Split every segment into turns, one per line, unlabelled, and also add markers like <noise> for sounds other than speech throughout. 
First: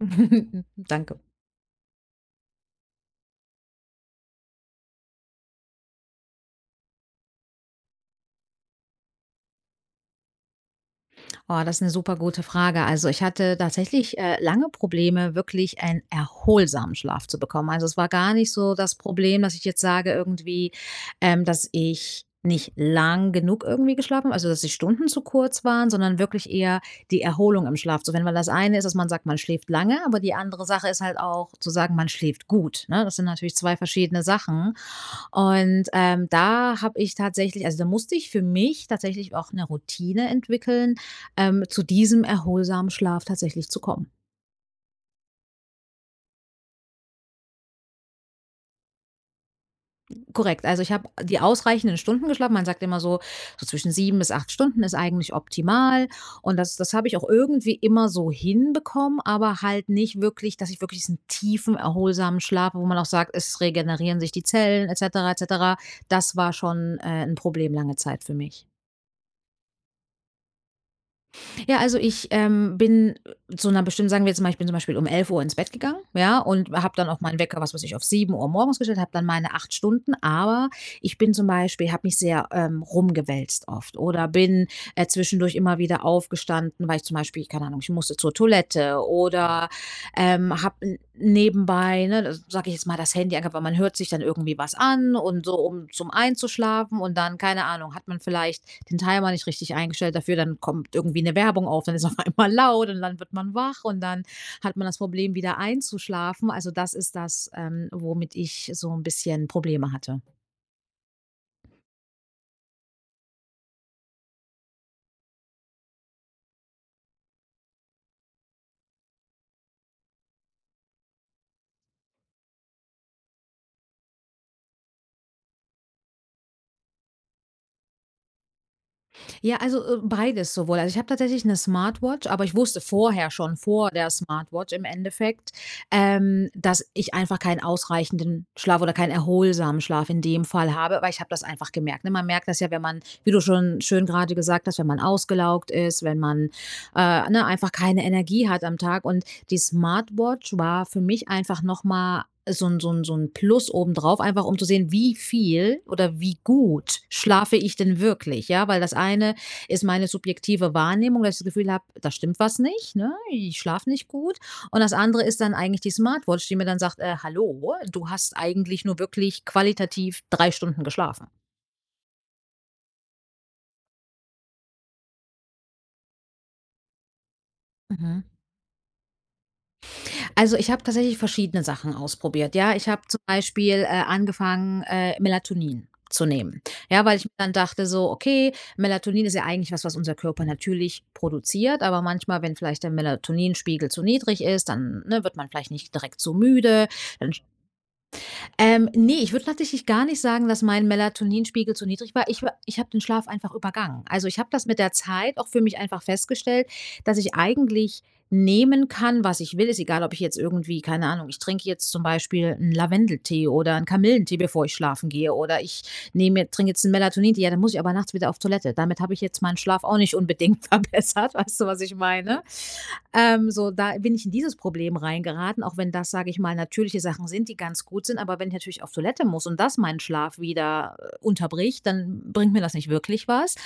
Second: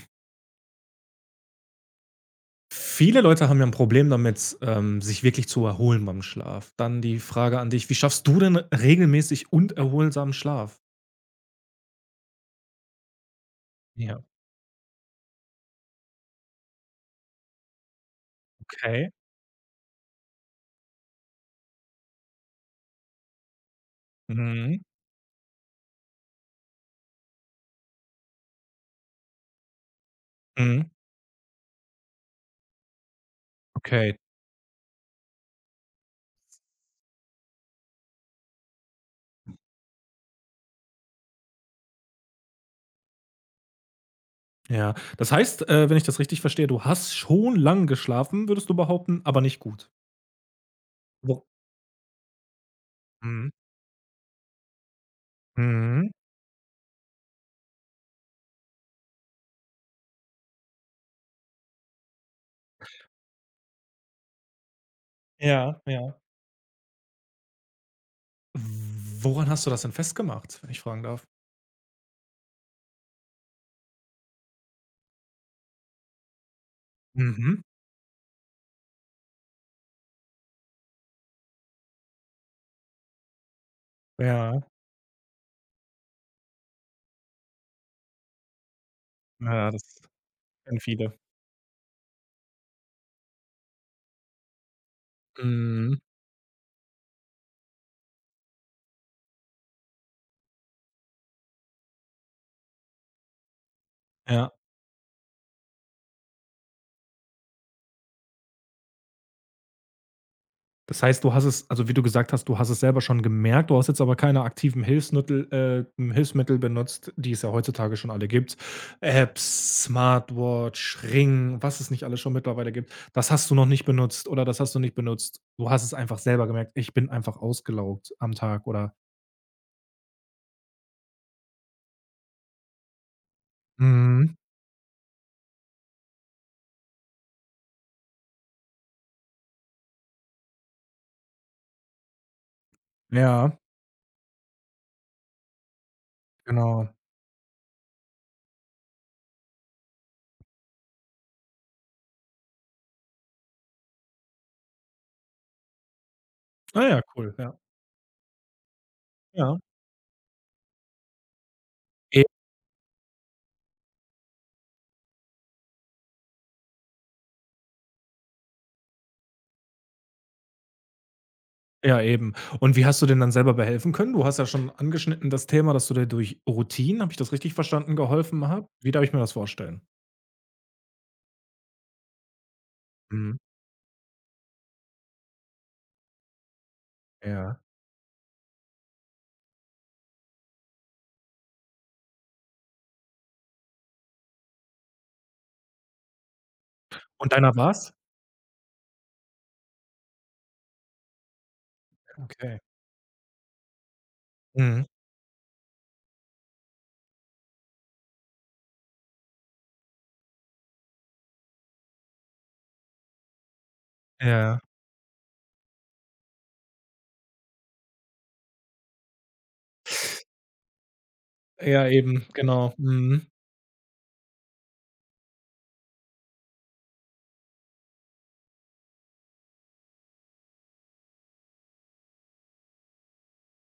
<laughs> Danke.
Viele Leute haben ja ein Problem damit, sich wirklich zu erholen beim Schlaf. Dann die Frage an dich: Wie schaffst du denn regelmäßig und erholsamen Schlaf?
Oh, das ist eine super gute Frage. Also, ich hatte tatsächlich,
Ja,
lange Probleme, wirklich einen erholsamen Schlaf zu bekommen. Also, es war gar nicht so das
okay.
Problem, dass ich jetzt sage irgendwie, dass ich nicht lang genug irgendwie geschlafen habe, also, dass die
Mhm.
Stunden zu kurz waren, sondern wirklich eher die Erholung im Schlaf. So, wenn man das eine ist, dass man sagt, man schläft lange, aber die andere
Mhm.
Sache ist halt auch zu sagen, man schläft gut, ne? Das sind natürlich 2
Okay.
verschiedene Sachen. Und, da habe ich tatsächlich also, da musste ich für mich tatsächlich auch eine Routine entwickeln, zu diesem erholsamen Schlaf tatsächlich zu kommen.
Ja, das heißt, wenn ich das richtig verstehe, du hast schon lang geschlafen, würdest du behaupten, aber nicht gut.
Korrekt. Also ich habe die
Wo
ausreichenden Stunden geschlafen. Man sagt immer so,
mhm.
so zwischen sieben bis acht Stunden ist eigentlich optimal.
Mhm.
Und das habe ich auch irgendwie immer so hinbekommen, aber halt nicht wirklich, dass ich wirklich diesen tiefen, erholsamen Schlaf, wo man auch sagt, es regenerieren sich die Zellen etc. etc.
Ja, ja.
Das war schon ein Problem lange Zeit für mich.
Woran hast du das denn festgemacht, wenn ich fragen darf?
Ja, also ich, bin zu 'ner bestimmten sagen wir jetzt mal, ich bin zum Beispiel um 11 Uhr ins Bett gegangen, ja, und habe dann auch meinen
Mhm.
Wecker, was weiß ich, auf 7 Uhr morgens gestellt, habe dann meine 8 Stunden, aber ich bin zum Beispiel habe mich sehr, rumgewälzt oft oder
Ja,
bin, zwischendurch immer wieder aufgestanden, weil ich zum Beispiel keine Ahnung, ich musste zur Toilette oder,
ja, das kennen
habe
viele.
nebenbei, ne, sage ich jetzt mal, das Handy angehabt, weil man hört sich dann irgendwie was an und so, um
Mhm.
zum Einzuschlafen und dann, keine Ahnung, hat man vielleicht den Timer nicht richtig eingestellt dafür, dann kommt irgendwie eine Werbung auf, dann ist <laughs> auf einmal laut und dann wird man wach und dann
Ja.
hat man das Problem, wieder einzuschlafen. Also, das ist das, womit ich so ein bisschen Probleme hatte.
Das heißt, du hast es also, wie du gesagt hast, du hast es selber schon gemerkt, du hast jetzt aber keine aktiven Hilfsmittel Hilfsmittel benutzt, die es ja heutzutage schon alle gibt. Apps, Smartwatch, Ring, was es nicht alles schon mittlerweile gibt. Das hast du noch nicht benutzt oder das hast du nicht benutzt. Du hast es einfach selber gemerkt: „Ich bin einfach ausgelaugt am Tag“, oder
Ja, also, beides sowohl. Also, ich habe tatsächlich eine Smartwatch, aber ich wusste vorher schon, vor der
Mhm.
Smartwatch im Endeffekt, dass ich einfach keinen ausreichenden Schlaf oder keinen erholsamen Schlaf in dem Fall habe, weil ich habe das einfach gemerkt, ne? Man merkt das ja, wenn man, wie du
Ja,
schon schön gerade gesagt hast, wenn man ausgelaugt ist, wenn man,
genau.
ne, einfach keine Energie hat am Tag. Und die Smartwatch war für mich einfach noch mal so ein so ein Plus obendrauf, einfach um zu sehen, wie viel oder wie
Ah
gut
ja, cool, ja.
schlafe ich denn wirklich, ja? Weil das eine
Ja.
ist meine subjektive Wahrnehmung, dass ich das Gefühl habe, da stimmt was nicht, ne? Ich schlafe nicht gut. Und das andere ist dann eigentlich die Smartwatch, die mir dann sagt, hallo, du hast eigentlich nur wirklich qualitativ 3 Stunden geschlafen.
Ja, eben. Und wie hast du denn dann selber behelfen können? Du hast ja schon angeschnitten das Thema, dass du dir durch Routinen, habe ich das richtig verstanden,
Mhm.
geholfen hat? Wie darf ich mir das vorstellen?
Also ich habe tatsächlich verschiedene Sachen ausprobiert. Ja, ich habe zum
Mhm,
Beispiel angefangen, Melatonin zu nehmen. Ja, weil ich mir dann
ja.
dachte so, okay, Melatonin ist ja eigentlich was, was unser Körper natürlich produziert, aber manchmal, wenn vielleicht der Melatoninspiegel zu niedrig ist, dann ne, wird man vielleicht nicht direkt so müde,
Und
dann
deiner war's?
Ne, ich würde tatsächlich gar nicht sagen, dass mein Melatoninspiegel zu niedrig war.
Okay.
Ich habe den Schlaf einfach übergangen. Also, ich habe das mit
Mhm,
der Zeit auch für mich einfach festgestellt, dass ich eigentlich nehmen kann, was ich will. Ist egal, ob ich jetzt irgendwie keine Ahnung, ich trinke jetzt zum Beispiel einen Lavendeltee oder einen Kamillentee,
ja.
bevor ich schlafen gehe oder ich nehme, jetzt, trinke jetzt ein Melatonin, ja, dann muss ich aber nachts wieder auf Toilette. Damit habe ich jetzt meinen Schlaf auch nicht unbedingt <laughs> verbessert, weißt du, was
Ja,
ich
eben,
meine?
genau. Mhm.
So, da bin ich in dieses Problem reingeraten, auch wenn das, sage ich mal, natürliche Sachen sind, die ganz gut sind, aber wenn ich natürlich auf Toilette muss und das meinen Schlaf wieder unterbricht, dann bringt mir das nicht wirklich was.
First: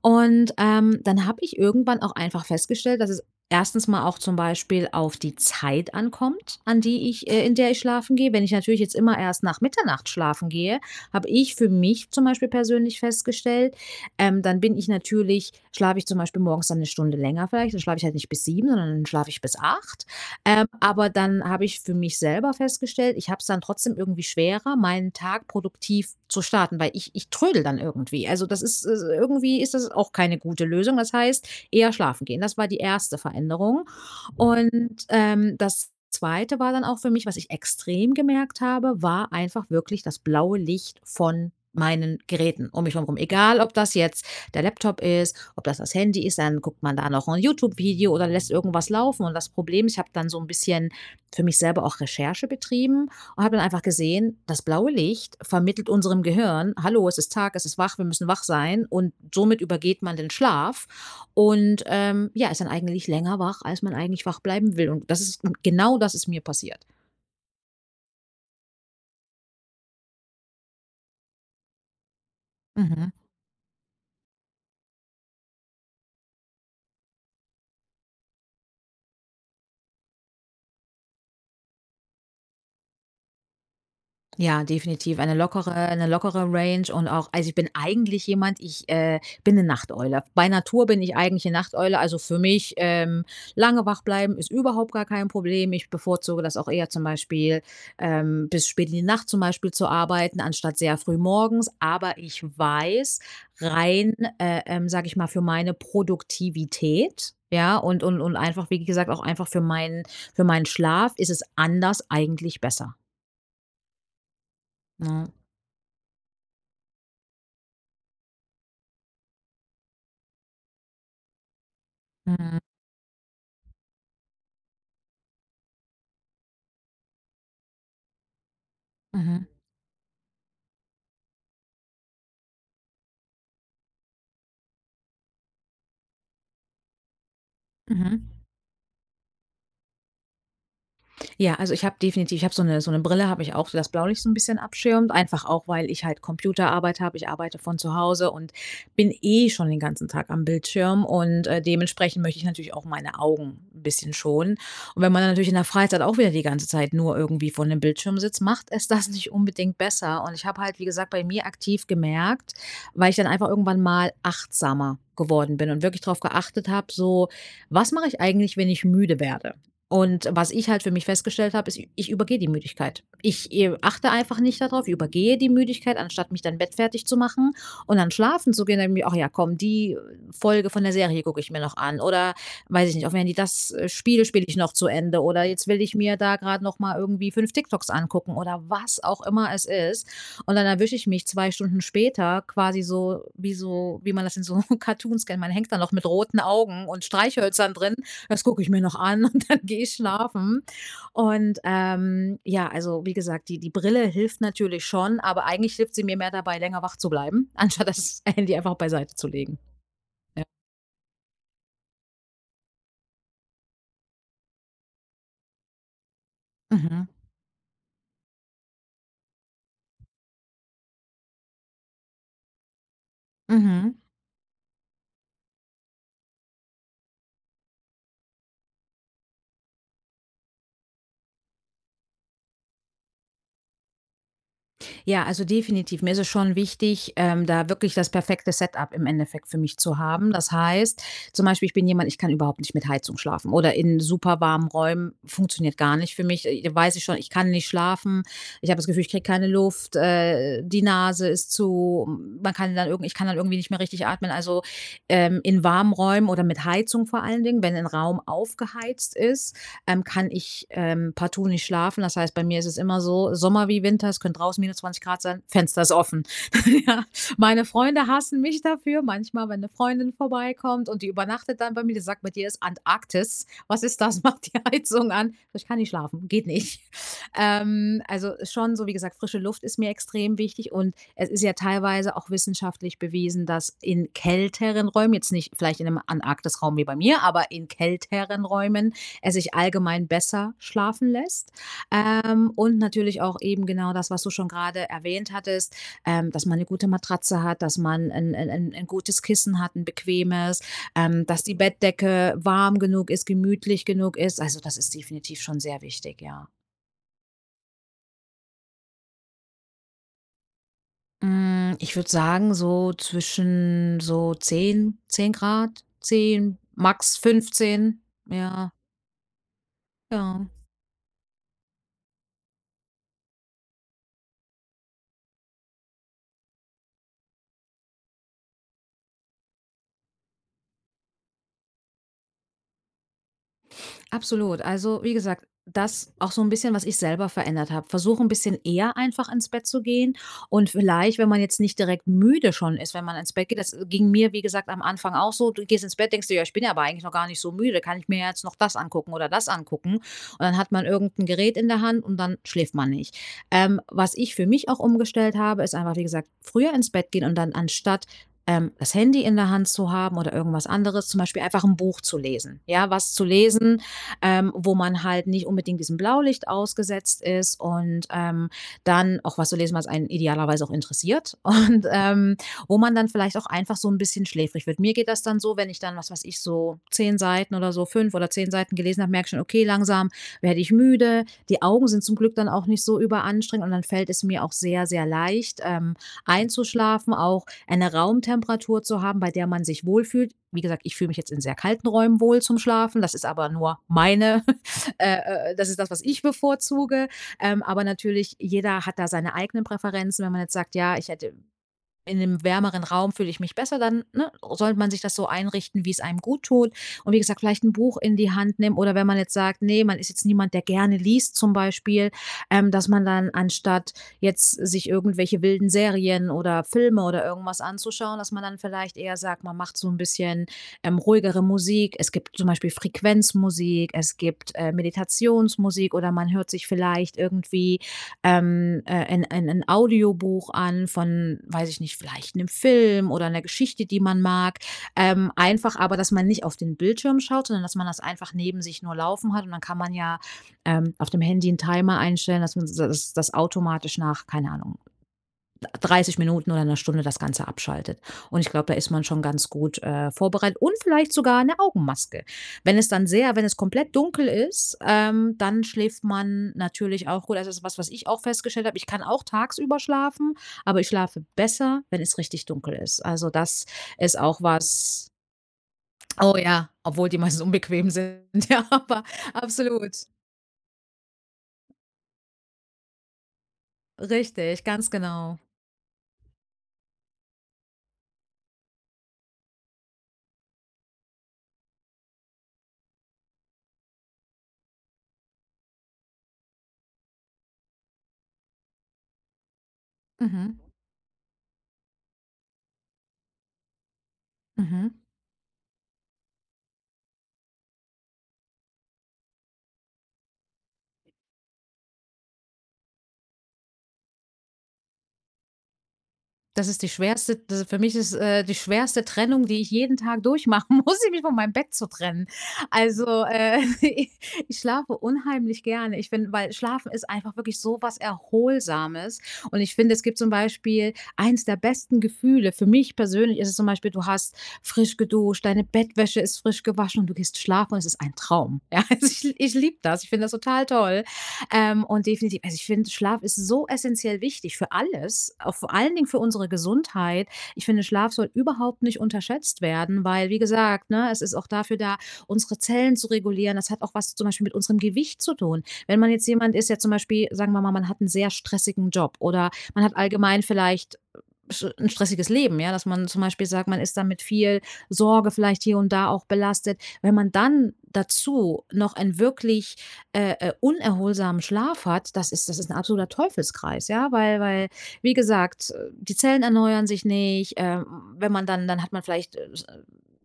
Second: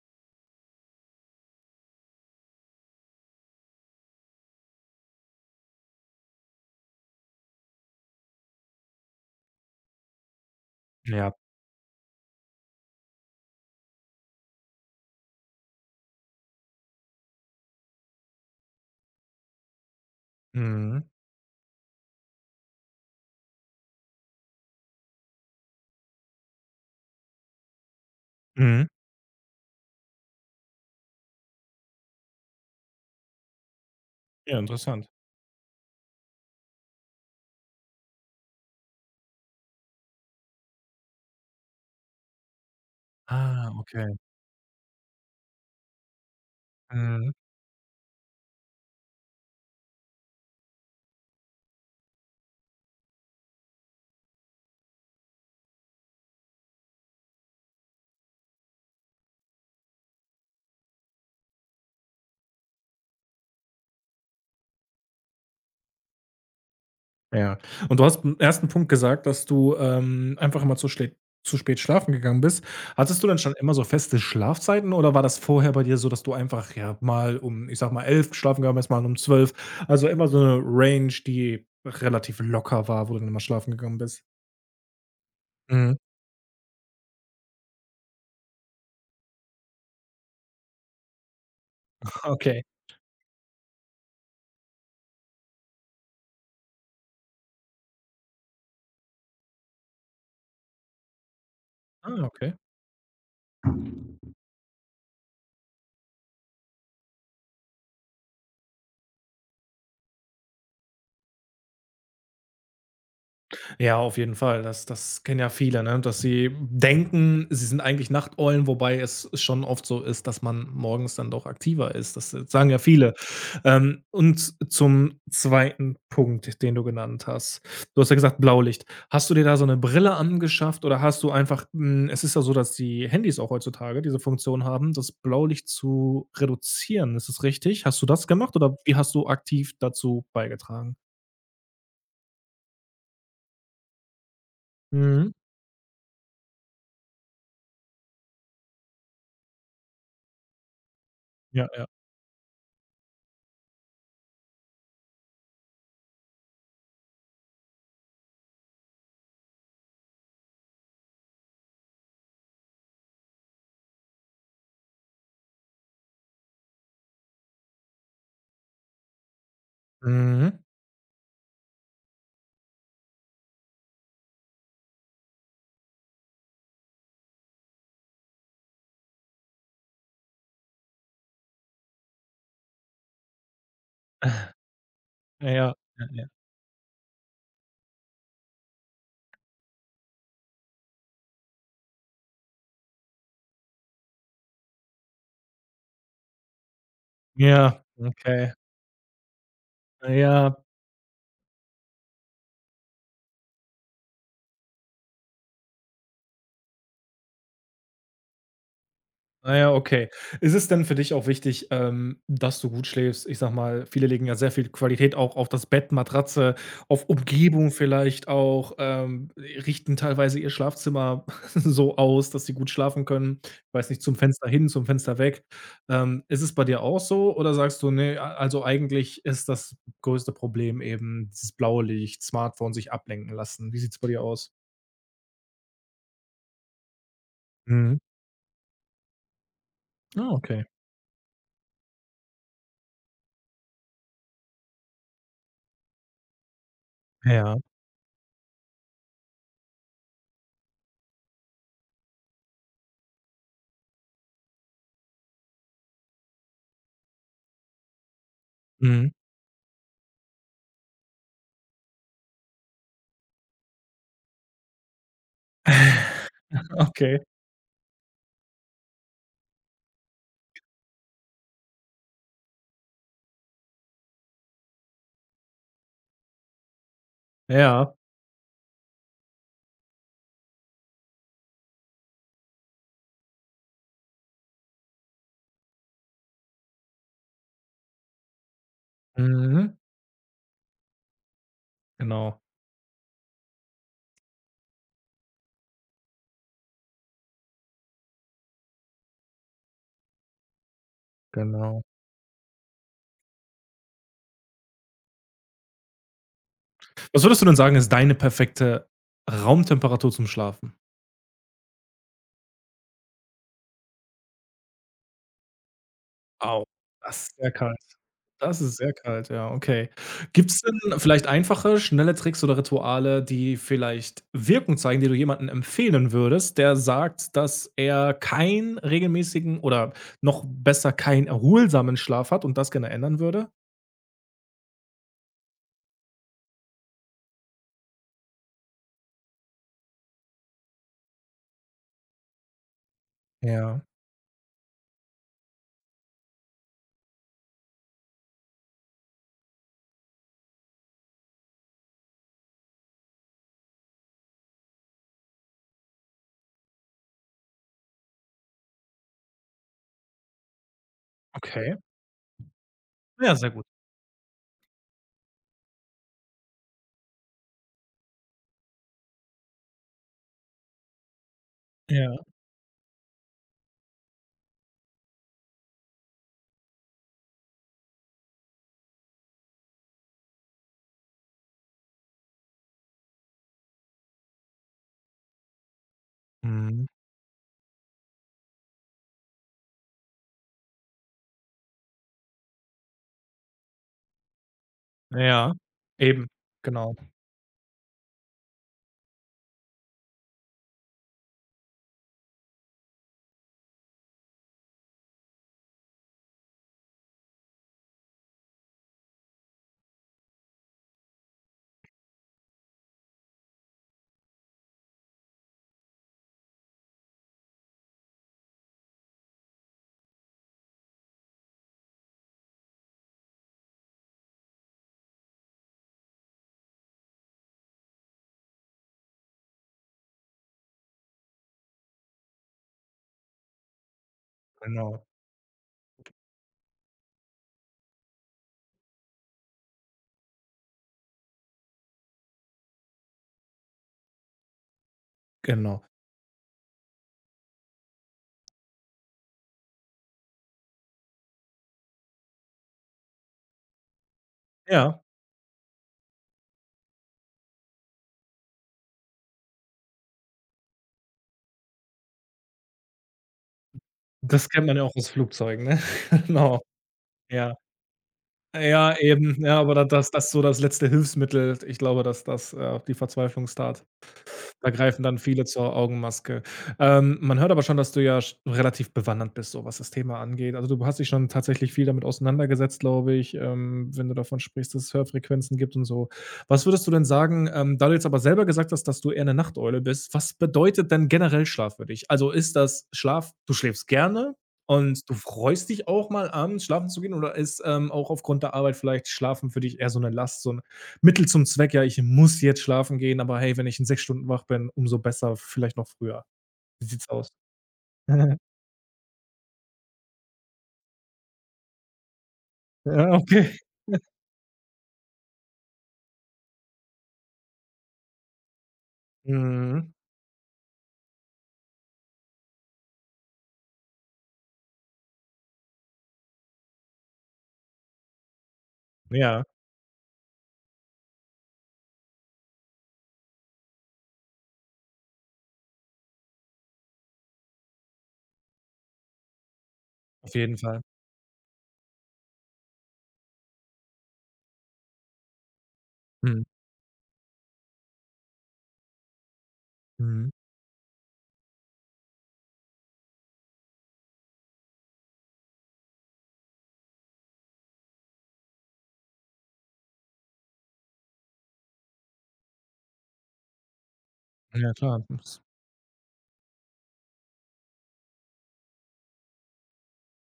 Und dann habe ich irgendwann auch einfach festgestellt, dass es erstens mal auch zum Beispiel auf die Zeit ankommt, an die ich, in der ich schlafen gehe. Wenn ich natürlich jetzt immer erst nach Mitternacht schlafen gehe, habe
Ja.
ich für mich zum Beispiel persönlich festgestellt, dann bin ich natürlich schlafe ich zum Beispiel morgens dann eine Stunde länger vielleicht, dann schlafe ich halt nicht bis 7 sondern dann schlafe ich bis acht.
Mhm.
Aber dann habe ich für mich selber festgestellt, ich habe es dann trotzdem irgendwie schwerer, meinen Tag produktiv zu starten, weil ich trödel dann irgendwie. Also, das ist,
Mhm.
irgendwie ist das auch keine gute Lösung. Das heißt, eher schlafen gehen. Das war die erste Veränderung.
Ja,
Und,
interessant.
das Zweite war dann auch für mich, was ich extrem gemerkt habe, war einfach wirklich das blaue Licht von meinen Geräten um mich herum. Egal,
Ah,
ob das
okay.
jetzt der Laptop ist, ob das das Handy ist, dann guckt man da noch
Mhm.
ein YouTube-Video oder lässt irgendwas laufen. Und das Problem, ich habe dann so ein bisschen für mich selber auch Recherche betrieben und habe dann einfach gesehen, das blaue Licht vermittelt unserem Gehirn: „Hallo, es ist Tag, es ist wach, wir müssen wach sein." Und somit übergeht man den Schlaf. Und, ja, ist dann eigentlich länger wach, als man eigentlich wach bleiben will. Und das ist genau das ist mir passiert.
Ja. Und du hast im 1. Punkt gesagt, dass du, einfach immer zu spät schlafen gegangen bist.
Mhm.
Hattest du denn schon immer so feste Schlafzeiten oder war das vorher bei dir so, dass du einfach, ja, mal um, ich sag mal, 11 schlafen gegangen bist, mal um 12, also immer so eine Range, die relativ locker war, wo du dann immer schlafen gegangen bist?
Ja, definitiv. Eine lockere
Mhm.
Range und auch also, ich bin eigentlich jemand ich, bin eine Nachteule. Bei Natur bin ich eigentlich eine Nachteule. Also, für
Okay.
mich, lange wach bleiben ist überhaupt gar kein Problem. Ich bevorzuge das auch eher zum Beispiel, bis spät in die Nacht zum Beispiel zu arbeiten, anstatt sehr früh morgens.
Ah,
Aber ich
okay.
weiß rein, sage ich mal, für meine Produktivität, ja, und einfach, wie gesagt, auch einfach für meinen Schlaf ist es anders eigentlich besser,
Ja, auf jeden Fall. Das
ne?
kennen ja viele, ne, dass sie denken, sie sind eigentlich Nachteulen, wobei es schon oft so ist, dass man morgens dann doch aktiver ist. Das
Mhm.
sagen ja viele. Und zum zweiten Punkt, den du genannt hast. Du hast ja gesagt, Blaulicht. Hast du dir
Mhm,
da so eine Brille angeschafft oder hast du einfach hm, es ist ja so, dass die Handys auch heutzutage diese Funktion haben, das Blaulicht zu reduzieren. Ist das richtig? Hast du das
mhm.
gemacht oder wie hast du aktiv dazu beigetragen?
Ja, also ich habe definitiv ich habe so eine Brille habe ich auch, die das Blaulicht so ein bisschen abschirmt,
Mhm.
einfach auch, weil ich halt Computerarbeit habe. Ich arbeite von zu Hause und bin eh schon den ganzen Tag am Bildschirm und,
Ja, ja.
dementsprechend möchte ich natürlich auch meine Augen ein bisschen schonen. Und wenn man dann natürlich in der Freizeit auch wieder die ganze Zeit nur irgendwie vor dem Bildschirm sitzt, macht es das nicht unbedingt besser. Und ich habe halt, wie gesagt, bei mir aktiv gemerkt, weil ich dann einfach irgendwann mal achtsamer geworden bin und wirklich drauf geachtet habe, so: „Was mache ich eigentlich, wenn ich müde werde?" Und was
Mhm.
ich halt für mich festgestellt habe, ist, ich übergehe die Müdigkeit. Ich, achte einfach nicht darauf, übergehe die Müdigkeit, anstatt mich dann bettfertig zu machen und dann schlafen zu gehen, dann denke ich mir: „Ach ja, komm, die Folge von der Serie gucke ich mir noch an" oder weiß ich nicht, aufm Handy, das, Spiel spiele ich noch zu Ende oder
Ja,
jetzt will ich
ja,
mir
ja.
da gerade noch mal irgendwie 5 TikToks angucken oder was auch immer es ist. Und dann erwische ich mich 2 Stunden später quasi so wie man das in so <laughs> Cartoons kennt. Man hängt dann noch mit roten Augen und Streichhölzern
Ja,
drin das
okay.
gucke ich mir noch an und dann gehe ich
Na ja,
schlafen. Und, ja, also, wie gesagt, die Brille hilft natürlich schon, aber eigentlich hilft sie mir mehr dabei, länger wach zu bleiben, <laughs> anstatt das Handy einfach beiseite zu
na
legen.
ja, okay.
Ja.
Ist es denn für dich auch wichtig, dass du gut schläfst? Ich sage mal, viele legen ja sehr viel Qualität auch auf das Bett, Matratze,
Mhm,
auf Umgebung vielleicht auch, richten teilweise ihr Schlafzimmer <laughs> so aus, dass sie gut schlafen können. Ich weiß
mhm.
nicht, zum Fenster hin, zum Fenster weg. Ist es bei dir auch so oder sagst du: „Ne, a also eigentlich ist das größte Problem eben dieses blaue Licht, Smartphone, sich ablenken lassen.“ Wie sieht's bei dir aus?
Ja, also definitiv. Mir ist es schon wichtig, da wirklich
Mhm.
das perfekte Setup im Endeffekt für mich zu
Ah,
haben. Das
okay.
heißt, zum Beispiel, ich bin jemand, ich kann überhaupt nicht mit Heizung schlafen oder in super warmen Räumen funktioniert gar nicht für mich. Da weiß ich schon, ich kann
Ja,
nicht schlafen. Ich habe das Gefühl, ich kriege keine Luft. Die Nase ist zu. Man kann dann irgendwie, ich kann dann irgendwie nicht mehr richtig atmen. Also in warmen Räumen oder mit Heizung vor allen Dingen, wenn ein Raum
mhm.
aufgeheizt ist, kann ich partout nicht schlafen. Das heißt, bei mir ist es immer so, Sommer wie Winter, es können draußen minus 20 Grad sein, Fenster ist offen.
<laughs>
<laughs> ja.
Okay,
Meine Freunde hassen mich dafür. Manchmal, wenn eine Freundin vorbeikommt und die übernachtet dann bei mir, die sagt, bei dir ist Antarktis. Was ist das? <laughs> Macht die Heizung an. Ich kann nicht schlafen, geht nicht.
ja.
Also schon, so wie gesagt, frische Luft ist mir extrem wichtig und es ist ja teilweise auch wissenschaftlich bewiesen, dass in kälteren Räumen, jetzt nicht vielleicht in einem Antarktisraum wie bei mir, aber in kälteren Räumen, es sich
Mhm.
allgemein besser schlafen lässt.
Genau,
Und natürlich auch eben genau das, was du schon gerade erwähnt hattest, dass man eine gute Matratze hat, dass man ein gutes Kissen hat, ein bequemes, dass die
genau.
Bettdecke warm genug ist, gemütlich genug ist. Also das ist definitiv schon sehr wichtig, ja.
Was würdest du denn sagen, ist deine perfekte Raumtemperatur zum Schlafen?
Hm, ich würde sagen, so zwischen so zehn Grad, 10,
Au,
max
das ist sehr kalt.
15.
Das
Ja,
ist sehr kalt, ja, okay.
ja.
Gibt's denn vielleicht einfache, schnelle Tricks oder Rituale, die vielleicht Wirkung zeigen, die du jemandem empfehlen würdest, der sagt, dass er keinen regelmäßigen oder noch besser keinen erholsamen Schlaf hat und das gerne ändern würde?
Absolut. Also, wie gesagt, das auch so ein bisschen, was ich selber verändert habe. Versuche ein bisschen eher einfach ins Bett zu gehen und vielleicht, wenn man jetzt nicht direkt müde schon ist, wenn man ins Bett geht, das
Ja,
ging mir, wie gesagt, am Anfang auch so. Du gehst ins Bett, denkst dir: „Ja, ich bin ja aber eigentlich noch gar nicht so müde. Kann ich mir ja jetzt noch das angucken oder das angucken?“ Und dann hat man irgendein Gerät in der Hand und dann schläft man nicht. Was ich für mich auch umgestellt habe, ist einfach, wie gesagt, früher ins Bett gehen und dann anstatt, das Handy in der Hand zu haben oder irgendwas anderes, zum Beispiel einfach
okay.
ein Buch zu lesen. Ja, was zu
Ja, sehr gut.
lesen, wo man halt nicht unbedingt diesem Blaulicht ausgesetzt ist, und dann auch was zu lesen, was einen idealerweise auch interessiert <laughs> und,
Ja.
ähm, wo man dann vielleicht auch einfach so ein bisschen schläfrig wird. Mir geht das dann so, wenn ich dann, was weiß ich, so 10 Seiten oder so, 5 oder 10 Seiten gelesen habe, merke ich schon: „Okay, langsam werde ich müde.“ Die Augen sind zum Glück dann auch nicht so überanstrengend und dann fällt es mir auch sehr, sehr leicht,
Mhm.
einzuschlafen, auch eine Raumtemperatur zu haben, bei der man sich wohlfühlt. Wie gesagt, ich fühle mich jetzt in sehr kalten Räumen wohl zum Schlafen. Das ist aber nur meine, <laughs> äh,
Ja,
das ist das, was ich
eben. Genau,
bevorzuge. Aber natürlich, jeder hat da seine eigenen Präferenzen. Wenn man jetzt sagt, ja, ich hätte in einem wärmeren Raum, fühle ich mich besser, dann, ne, sollte man sich das so einrichten, wie es einem gut tut. Und wie gesagt, vielleicht ein Buch in die Hand nehmen oder wenn man jetzt sagt: „Nee, man ist jetzt niemand, der gerne liest“, zum Beispiel, dass man dann anstatt jetzt sich irgendwelche wilden Serien oder Filme oder irgendwas anzuschauen, dass man dann vielleicht eher sagt, man macht so ein bisschen, ruhigere Musik. Es gibt zum Beispiel Frequenzmusik, es gibt, Meditationsmusik, oder man hört sich vielleicht irgendwie ein Audiobuch an von, weiß ich nicht, vielleicht einem Film oder einer Geschichte, die man mag.
genau,
Einfach aber, dass man nicht auf den Bildschirm schaut, sondern dass man das einfach neben sich nur laufen hat. Und dann kann man ja auf dem Handy einen Timer einstellen, dass man das, das automatisch nach, keine Ahnung,
genau.
30 Minuten oder 'ner Stunde das Ganze abschaltet. Und ich glaube, da ist man schon ganz gut, vorbereitet, und vielleicht sogar eine Augenmaske. Wenn es komplett dunkel ist,
Ja,
dann schläft man natürlich auch gut. Also, das ist was, was ich auch festgestellt habe. Ich kann auch tagsüber schlafen, aber ich schlafe besser, wenn es richtig dunkel ist. Also, das ist auch
das kennt man ja auch aus
was.
Flugzeugen, ne? <laughs>
Oh
Genau,
ja, obwohl die meistens
ja.
unbequem sind, <laughs> ja,
Ja,
aber
eben, ja, aber da
absolut.
das ist so das letzte Hilfsmittel. Ich glaube, dass das, die Verzweiflungstat
Richtig,
Da
ganz
greifen dann
genau.
viele zur Augenmaske. Man hört aber schon, dass du ja sch relativ bewandert bist, so was das Thema angeht. Also, du hast dich schon tatsächlich viel damit auseinandergesetzt, glaube ich, wenn du davon sprichst, dass es Hörfrequenzen gibt und so. Was würdest du denn sagen, da du jetzt aber selber gesagt hast, dass du eher eine Nachteule bist, was
Mhm.
bedeutet denn generell Schlaf für dich? Also, ist das Schlaf du schläfst gerne
Mhm.
und du freust dich auch mal abends schlafen zu gehen oder ist, auch aufgrund der Arbeit vielleicht Schlafen für dich eher so eine Last, so 'n Mittel zum Zweck, ja, ich muss jetzt schlafen gehen, aber hey, wenn ich in 6 Stunden wach bin, umso besser, vielleicht noch früher. Wie sieht's aus?
Das ist für mich ist,
<laughs>
die schwerste Trennung, die ich jeden Tag durchmachen muss, <laughs> mich von meinem Bett zu trennen.
Ja,
Also,
okay.
<laughs> ich schlafe unheimlich gerne. Ich finde, weil Schlafen ist einfach wirklich so was Erholsames. Und ich
Mhm.
finde, es gibt zum Beispiel, eins der besten Gefühle für mich persönlich ist es zum Beispiel, du hast frisch geduscht, deine Bettwäsche ist frisch gewaschen und du gehst schlafen und es ist ein Traum. <laughs> Ja, also ich
Ja,
ich liebe das. Ich finde das total toll. Und definitiv, also ich finde, Schlaf ist so essentiell wichtig für alles, auch vor allen Dingen für unsere Gesundheit. Ich finde, Schlaf soll überhaupt nicht unterschätzt werden, weil,
auf
wie
jeden Fall.
gesagt, ne, es ist auch dafür da, unsere Zellen zu regulieren. Das hat auch was zum Beispiel mit unserem Gewicht zu tun. Wenn man jetzt
Mhm.
jemand ist, der zum Beispiel, sagen wir mal, man hat einen sehr stressigen Job oder man hat
Mhm.
allgemein vielleicht ein stressiges Leben, ja, dass man zum Beispiel sagt, man ist dann mit viel Sorge vielleicht hier und da auch belastet. Wenn man dann dazu noch ein wirklich unerholsamen Schlaf hat, das ist, das ist ein absoluter Teufelskreis, ja, weil,
Ja klar.
wie
Das-
gesagt, die Zellen erneuern sich nicht, wenn man dann, dann hat man vielleicht, s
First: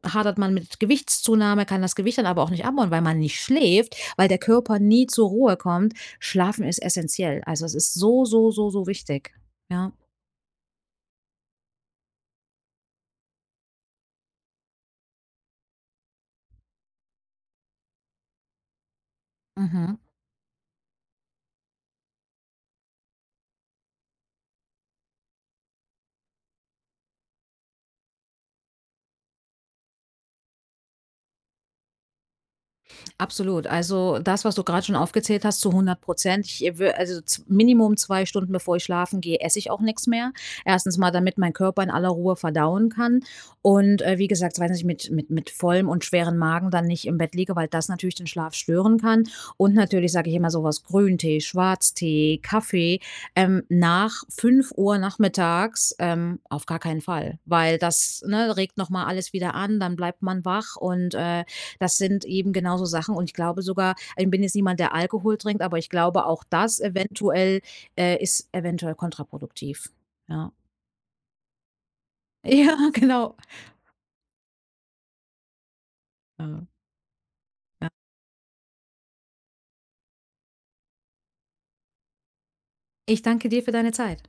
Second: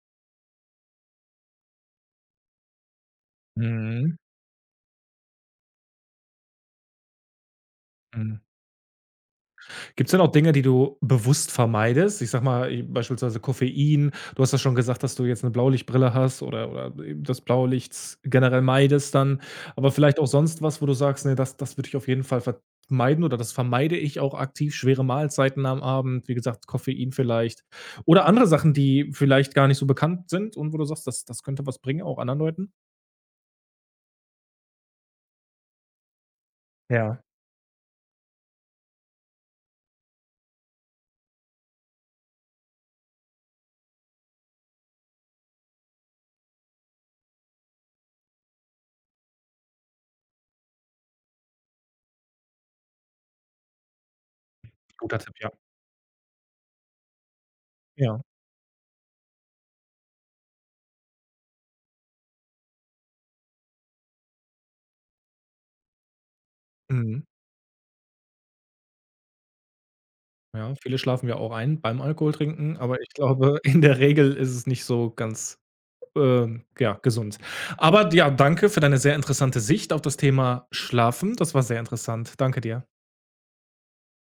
hadert man mit Gewichtszunahme, kann das Gewicht dann aber auch nicht abbauen, weil man nicht schläft,
Mhm.
weil der Körper nie zur Ruhe kommt. Schlafen ist essentiell. Also, es ist so,
Mhm.
so, so, so wichtig. Ja.
Gibt es denn auch Dinge, die du bewusst vermeidest? Ich sage mal, i beispielsweise Koffein. Du hast ja schon gesagt, dass du jetzt eine Blaulichtbrille hast oder eben das Blaulicht generell meidest dann. Aber
Mhm.
vielleicht auch sonst was, wo du sagst: „Nee, das würde ich auf jeden Fall vermeiden oder das vermeide ich auch aktiv, schwere Mahlzeiten am Abend.“ Wie gesagt, Koffein vielleicht. Oder andere Sachen, die vielleicht gar nicht so bekannt sind und wo du sagst: Das könnte was bringen, auch anderen Leuten?“
Absolut. Also das, was du gerade schon aufgezählt hast, zu 100%. Ich,
Ja.
Minimum 2 Stunden bevor ich schlafen gehe, esse ich auch nichts mehr. Erstens mal, damit mein Körper in aller Ruhe verdauen kann. Und wie gesagt, weiß nicht, mit vollem und schweren Magen dann nicht im Bett liege, weil das natürlich den Schlaf stören kann. Und natürlich sage ich immer sowas, Grüntee, Schwarztee, Kaffee, nach 5 Uhr
Guter Tipp, ja.
nachmittags, auf gar keinen Fall, weil
Ja.
das, ne, regt nochmal alles wieder an, dann bleibt man wach und das sind eben genau so Sachen. Und ich glaube sogar, ich bin jetzt niemand, der Alkohol trinkt, aber ich glaube, auch das
Mhm.
eventuell ist eventuell kontraproduktiv. Ja.
Ja,
<laughs>
viele schlafen ja auch ein beim Alkoholtrinken,
Ja,
aber ich
genau.
glaube, <laughs> in der Regel ist es nicht so ganz,
Ja.
ja, gesund.
Ja.
Aber ja, danke für deine sehr interessante Sicht auf das Thema Schlafen. Das war sehr interessant. Danke dir.
Ich danke dir für deine Zeit.